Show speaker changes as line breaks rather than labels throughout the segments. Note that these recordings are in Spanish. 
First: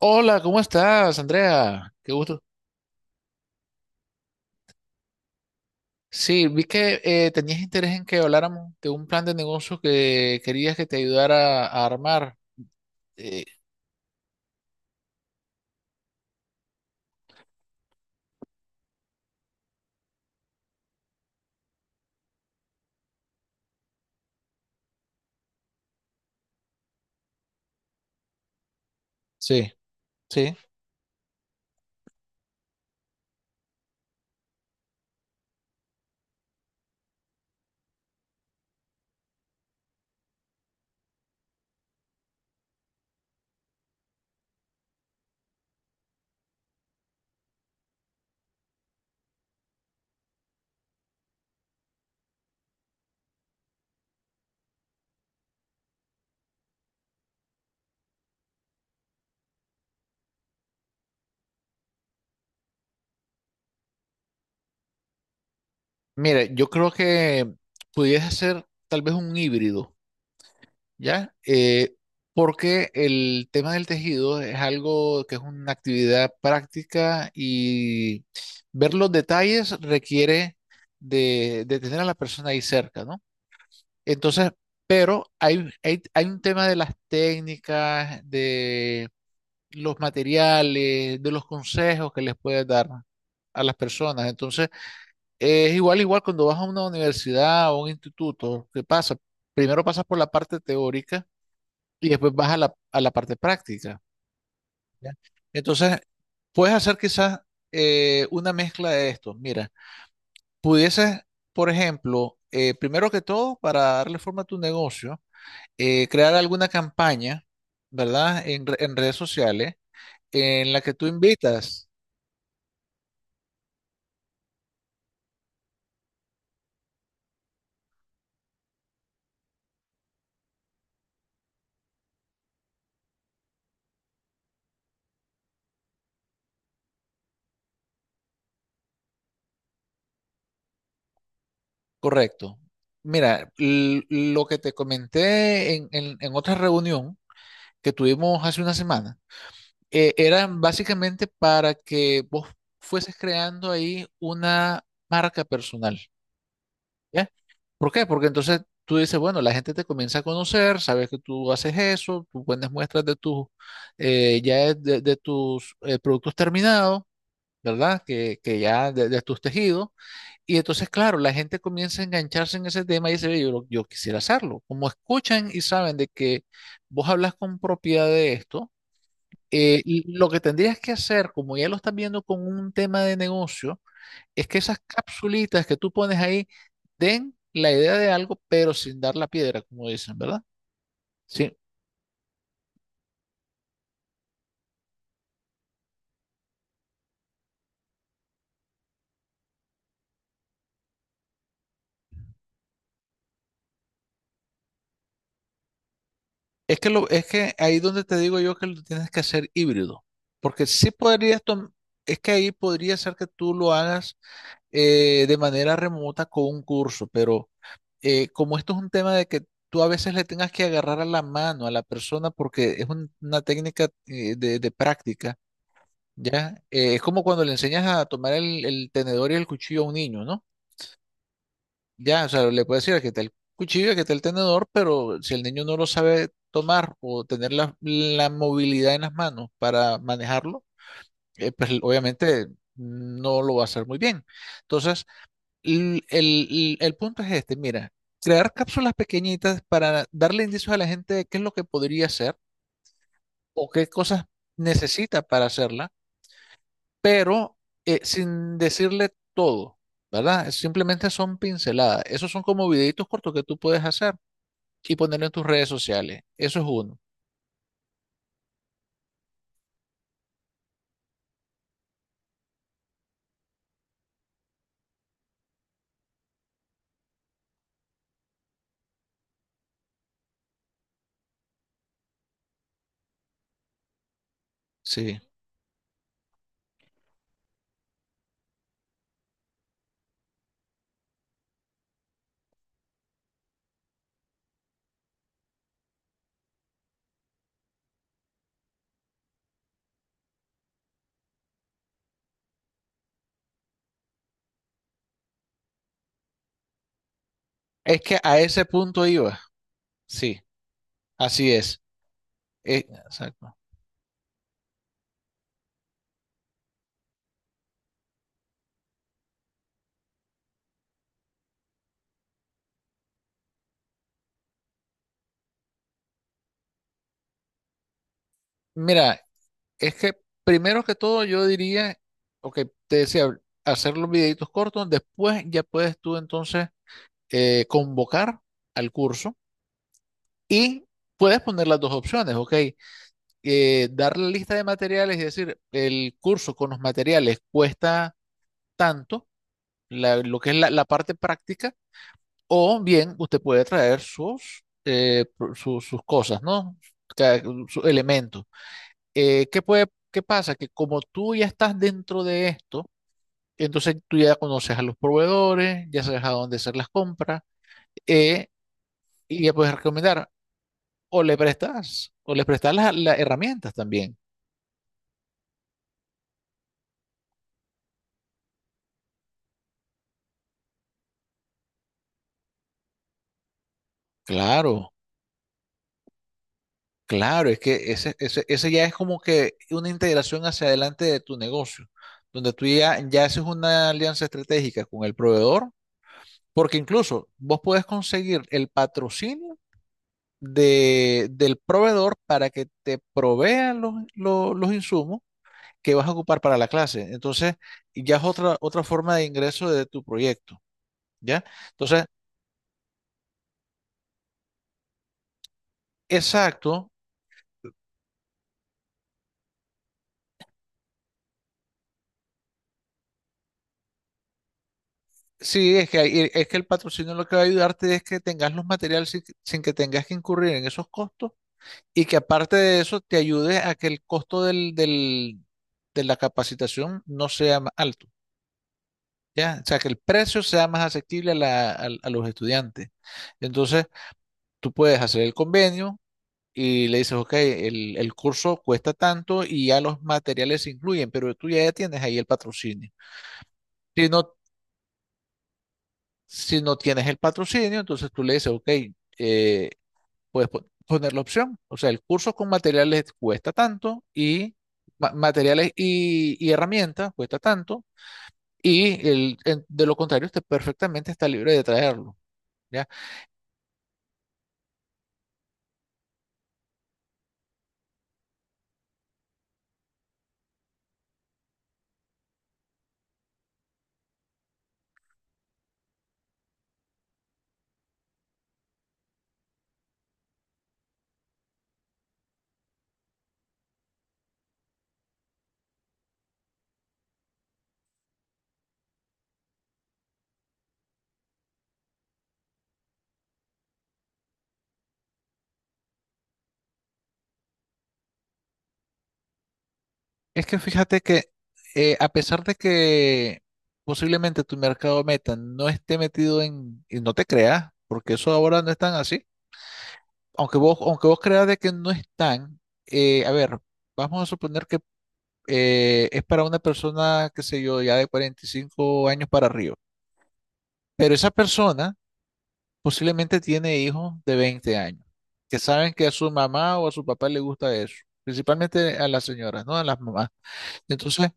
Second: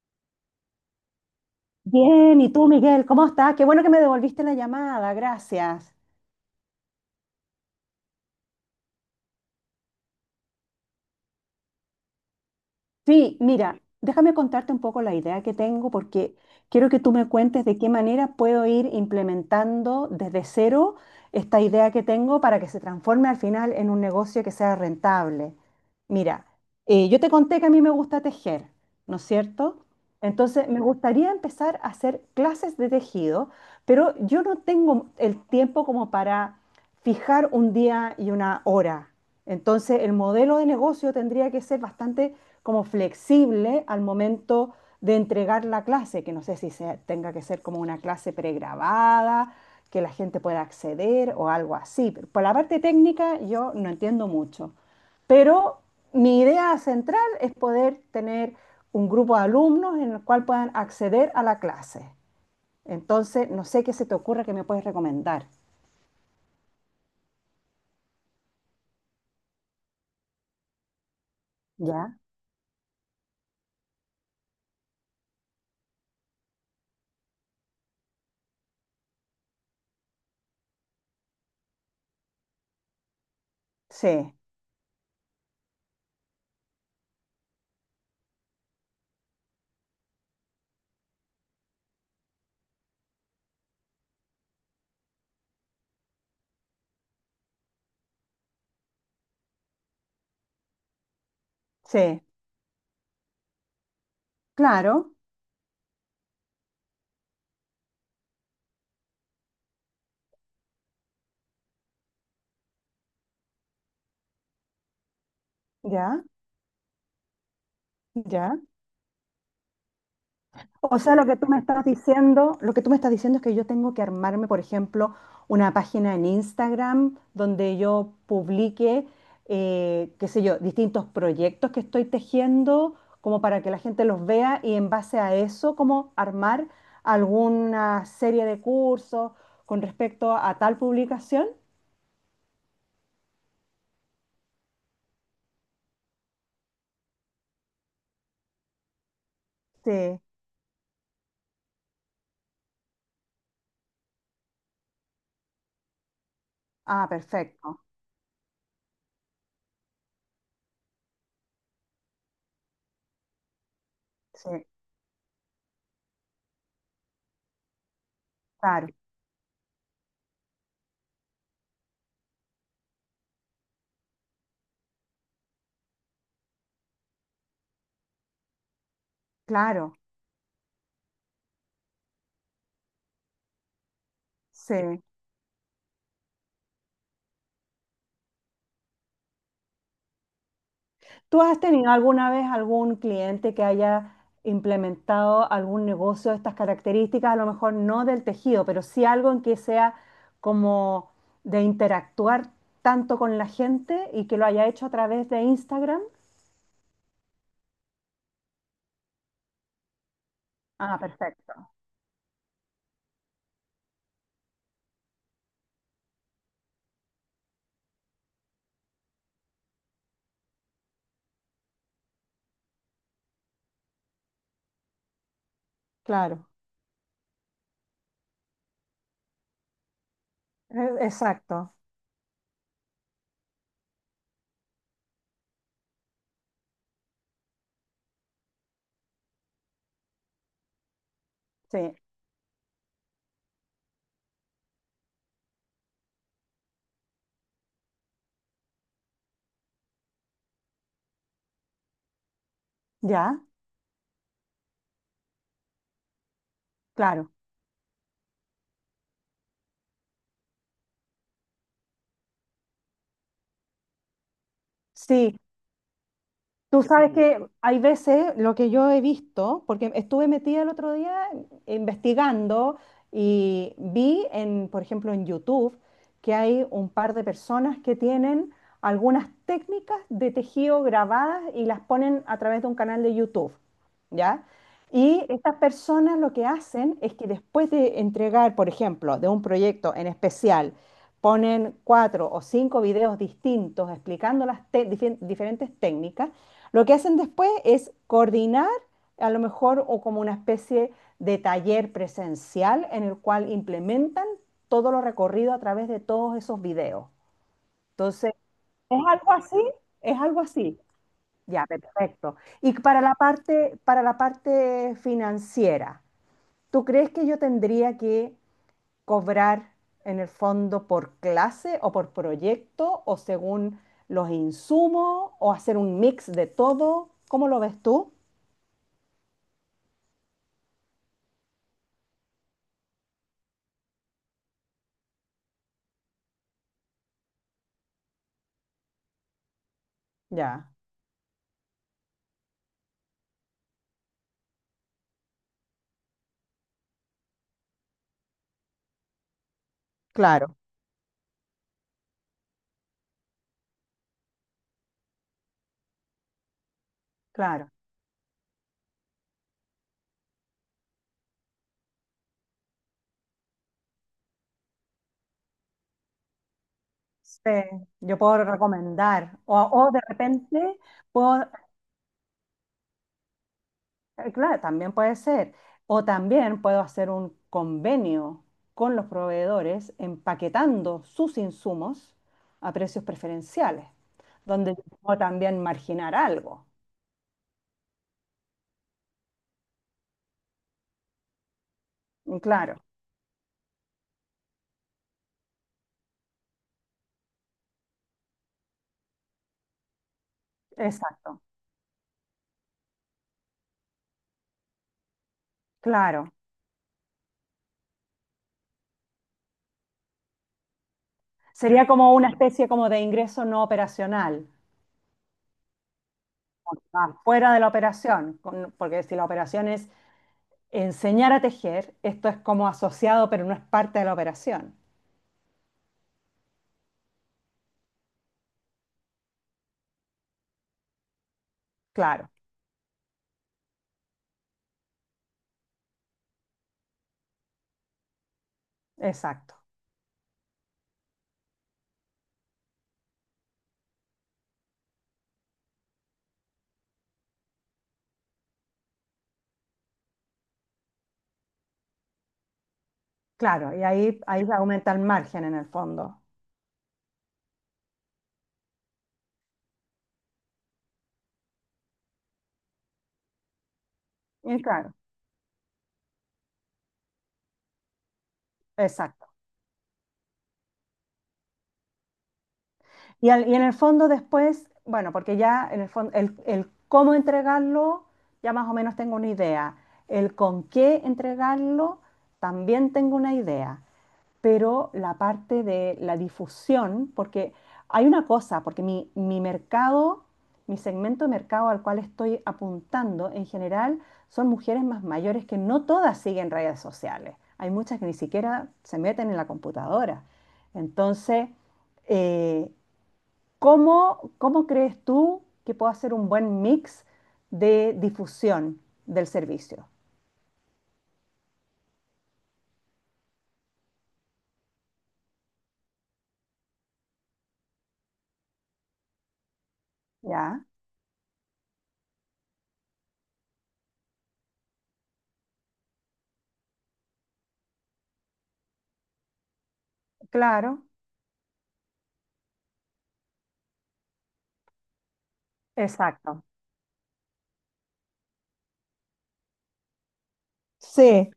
Hola, ¿cómo estás, Andrea? Qué
Bien,
gusto.
¿y tú, Miguel? ¿Cómo estás? Qué bueno que me devolviste la llamada, gracias.
Sí, vi que tenías interés en que habláramos de un plan de negocio que querías que te ayudara a armar.
Sí,
Eh,
mira, déjame contarte un poco la idea que tengo porque quiero que tú me cuentes de qué manera puedo ir implementando desde cero esta idea que tengo para que se transforme al final en un negocio que sea rentable. Mira, yo te conté que a mí me gusta tejer, ¿no es
sí,
cierto?
sí.
Entonces, me gustaría empezar a hacer clases de tejido, pero yo no tengo el tiempo como para fijar un día y una hora. Entonces, el modelo de negocio tendría que ser bastante como flexible al momento de entregar la clase, que no sé si se- tenga que ser como una clase pregrabada, que la gente pueda acceder o algo así. Pero por la parte técnica yo no entiendo mucho, pero mi idea central es poder tener un grupo de alumnos en el cual puedan acceder a la clase. Entonces, no sé qué se te ocurra que me puedes recomendar.
Mira, yo creo que pudieras hacer tal vez un híbrido, ¿ya?
¿Ya?
Porque el tema del tejido es algo que es una actividad práctica y ver los detalles requiere de tener a la persona ahí cerca, ¿no?
Sí,
Entonces, pero hay un tema de las técnicas, de los materiales, de los consejos que les puedes dar a las personas. Entonces, es igual cuando vas a una universidad o un instituto, ¿qué pasa? Primero pasas por la parte teórica y
sí,
después vas a a la parte práctica. ¿Ya?
claro,
Entonces, puedes hacer quizás una mezcla de esto. Mira, pudieses, por ejemplo, primero que todo, para darle forma a tu negocio,
ya,
crear alguna campaña, ¿verdad?
ya.
En redes sociales en la que
O
tú
sea, lo que tú me estás
invitas,
diciendo, es que yo tengo que armarme, por ejemplo, una página en Instagram donde yo publique, qué sé yo, distintos proyectos que estoy tejiendo, como para que la gente los vea y en base a eso, como armar alguna serie de cursos con respecto a tal publicación.
correcto. Mira, lo que te comenté en otra reunión que tuvimos hace una semana,
Sí.
era básicamente para que vos fueses creando ahí una marca personal,
Ah,
¿ya?
perfecto.
¿Por qué? Porque entonces tú dices, bueno, la gente te comienza a conocer, sabes que tú haces eso, tú pones muestras de tus,
Sí,
de tus productos terminados, ¿verdad? Que
claro,
ya de tus tejidos. Y entonces, claro, la gente comienza a engancharse en ese tema y dice, "Ve, yo quisiera hacerlo". Como escuchan y saben de que vos hablas con propiedad de esto,
claro.
y lo que tendrías que hacer, como ya lo estás viendo con un tema de negocio, es que esas
Sí,
capsulitas que tú pones ahí den la idea de algo, pero sin dar la piedra, como dicen, ¿verdad?
¿tú
Sí.
has tenido alguna vez algún cliente que haya implementado algún negocio de estas características? A lo mejor no del tejido, pero sí algo en que sea como de interactuar tanto con la gente y que lo haya hecho a través de Instagram.
Es que ahí donde te digo yo que lo tienes que hacer híbrido, porque sí
Ah, perfecto.
es que ahí podría ser que tú lo hagas de manera remota con un curso, pero como esto es un tema de que tú a veces le tengas que agarrar a la mano a la persona porque es una técnica de práctica,
Claro,
¿ya? Es como cuando le enseñas a tomar el tenedor y el cuchillo a un niño, ¿no?
exacto.
Ya, o sea, le puedes decir aquí está el cuchillo, aquí está el tenedor, pero si el niño no lo sabe tomar o tener la movilidad en las manos para manejarlo, pues
Sí,
obviamente no lo va a hacer muy bien. Entonces, el punto es este, mira, crear cápsulas pequeñitas para darle indicios a la gente de qué es lo que podría hacer
ya,
o qué cosas necesita para hacerla,
claro.
pero sin decirle todo, ¿verdad? Simplemente son pinceladas. Esos son como videitos cortos que tú puedes hacer y ponerlo en
Sí,
tus redes sociales. Eso es
tú
uno.
sabes que hay veces lo que yo he visto, porque estuve metida el otro día investigando y vi en, por ejemplo, en YouTube que hay un par de personas que tienen algunas técnicas de tejido grabadas y las ponen a través de un canal de YouTube, ¿ya?
Sí.
Y estas personas lo que hacen es que después de entregar, por ejemplo, de un proyecto en especial, ponen cuatro o cinco videos distintos explicando las diferentes técnicas. Lo que hacen después es coordinar a lo mejor o como una especie de taller presencial en el cual implementan todo lo recorrido a través de todos esos videos.
Es que
Entonces,
a ese
¿es
punto
algo
iba.
así? ¿Es
Sí,
algo así?
así
Ya,
es.
perfecto. Y para la
Exacto.
parte, financiera, ¿tú crees que yo tendría que cobrar en el fondo por clase o por proyecto o según los insumos o hacer un mix de todo? ¿Cómo lo ves tú?
Mira, es que primero que todo yo diría, ok, te decía, hacer los videitos cortos, después ya puedes tú entonces convocar al curso
Ya,
y puedes poner las dos opciones, ok, dar la lista de materiales y decir, el curso con los materiales cuesta tanto, lo que es
claro,
la la parte práctica. O bien, usted puede traer sus, sus cosas, ¿no? Ca-
claro.
Sus elementos. ¿Qué puede, qué pasa? Que como tú ya estás dentro de esto, entonces tú ya conoces a los proveedores, ya sabes a dónde hacer las compras,
Sí, yo puedo
eh,
recomendar.
y ya puedes
O de
recomendar.
repente puedo,
O le prestas las herramientas también.
claro, también puede ser. O también puedo hacer un convenio con los proveedores empaquetando sus insumos a precios preferenciales, donde yo
Claro,
puedo también marginar algo.
claro, es que ese ya es como que una integración hacia adelante de tu negocio,
Mm,
donde tú
claro,
ya haces una alianza estratégica con el proveedor. Porque incluso vos puedes conseguir el patrocinio
exacto,
del proveedor para que te provean los insumos que vas a
claro.
ocupar para la clase. Entonces, ya es otra forma de ingreso de tu proyecto, ¿ya?
Sería
Entonces,
como una especie como de ingreso no operacional,
exacto.
ah, fuera de la operación, porque si la operación es enseñar a tejer, esto es como asociado, pero no es parte de la operación.
Sí, es que, es que el patrocinio lo que va a ayudarte es que tengas los materiales sin, que sin que tengas que incurrir en esos costos y que
Claro,
aparte de eso te ayude a que el costo de la capacitación no sea más alto.
exacto.
¿Ya? O sea, que el precio sea más asequible a, a los estudiantes. Entonces, tú puedes hacer el convenio y le dices, ok, el curso cuesta tanto y ya los materiales se incluyen, pero tú ya tienes ahí el patrocinio.
Claro, y
Si
ahí,
no,
aumenta el margen en el fondo.
si no tienes el patrocinio, entonces tú le dices, ok, eh, puedes poner la opción. O sea, el curso con materiales cuesta tanto y
Y claro,
materiales y herramientas cuesta tanto. Y
exacto.
de lo contrario, usted perfectamente está libre de traerlo. ¿Ya?
Y en el fondo después, bueno, porque ya en el fondo, el cómo entregarlo, ya más o menos tengo una idea. El con qué entregarlo, también tengo una idea. Pero la parte de la difusión, porque hay una cosa, porque mi mercado, mi segmento de mercado al cual estoy apuntando en general son mujeres más mayores que no todas siguen redes sociales. Hay muchas que ni siquiera se meten en la computadora. Entonces, eh, ¿cómo, crees tú que puedo hacer un buen mix de difusión del servicio?
Es que fíjate que a pesar de que posiblemente tu mercado meta no esté metido en, y no te creas, porque eso ahora no es tan así,
¿Ya?
aunque vos creas de que no es tan, a ver, vamos a suponer que es para una persona, qué sé yo, ya de 45 años para arriba,
Claro,
pero esa persona posiblemente tiene hijos de 20 años, que saben que a su
exacto.
mamá o a su papá le gusta eso, principalmente a las señoras, ¿no? A las mamás. Entonces,
Sí,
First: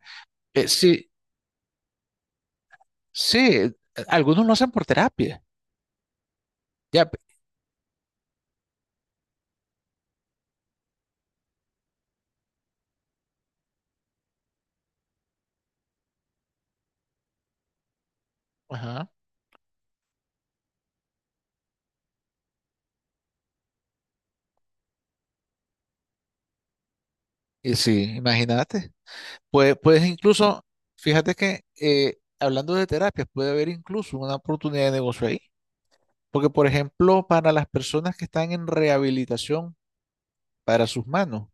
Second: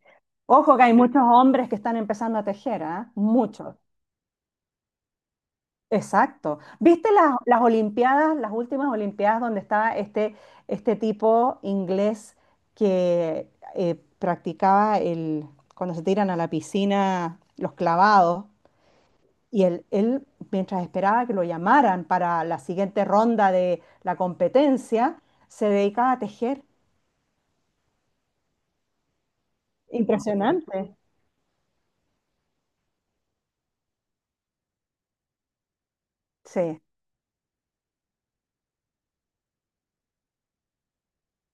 ojo que hay
si,
muchos hombres que están empezando a tejer, ¿ah?
sí,
Muchos.
algunos lo hacen por terapia.
Exacto.
Ya,
¿Viste
pe-
las Olimpiadas, las últimas Olimpiadas donde estaba este, este tipo inglés que practicaba el, cuando se tiran a la piscina los clavados?
Ajá.
Y él, mientras esperaba que lo llamaran para la siguiente ronda de la competencia, se dedicaba a tejer.
Y sí, imagínate. Puedes incluso,
Impresionante.
fíjate que hablando de terapias, puede haber incluso una oportunidad de negocio ahí. Porque, por
Sí,
ejemplo, para las personas que están en rehabilitación para sus manos,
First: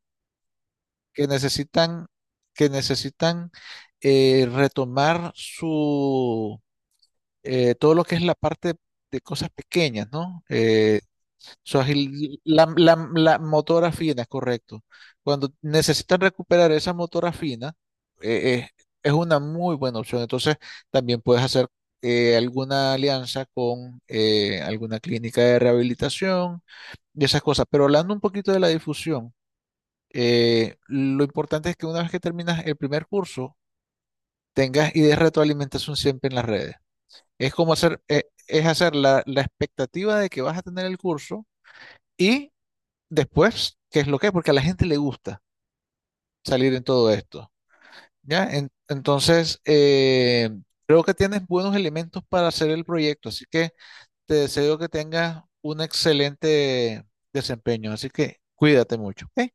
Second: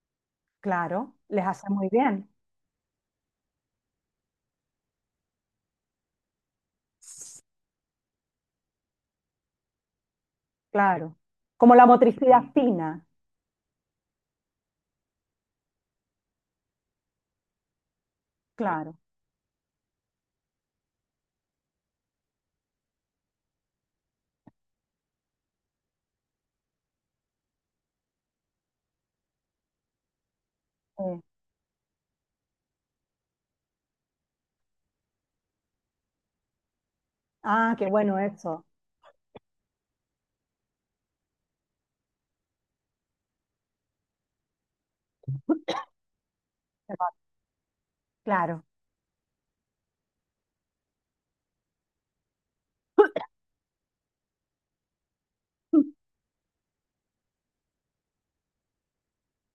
claro,
que
les hace muy
necesitan,
bien.
que necesitan retomar su todo lo que es la parte de cosas pequeñas, ¿no?
Claro. Como la motricidad fina,
La motora fina, correcto. Cuando necesitan recuperar esa motora fina, eh, eh,
claro.
es una muy buena opción. Entonces, también puedes hacer alguna alianza con alguna clínica de rehabilitación y esas cosas. Pero hablando un poquito de la difusión,
Eh.
lo importante es que una vez que terminas el primer curso, tengas ideas de retroalimentación siempre en las redes. Es como
Ah, qué
hacer,
bueno eso.
es hacer la la expectativa de que vas a tener el curso. Y después, ¿qué es lo que Porque a la gente le gusta salir en todo esto, ¿ya?
Claro.
Entonces, creo que tienes buenos elementos para hacer el proyecto, así que te deseo que tengas un excelente desempeño, así que cuídate mucho, ¿ok?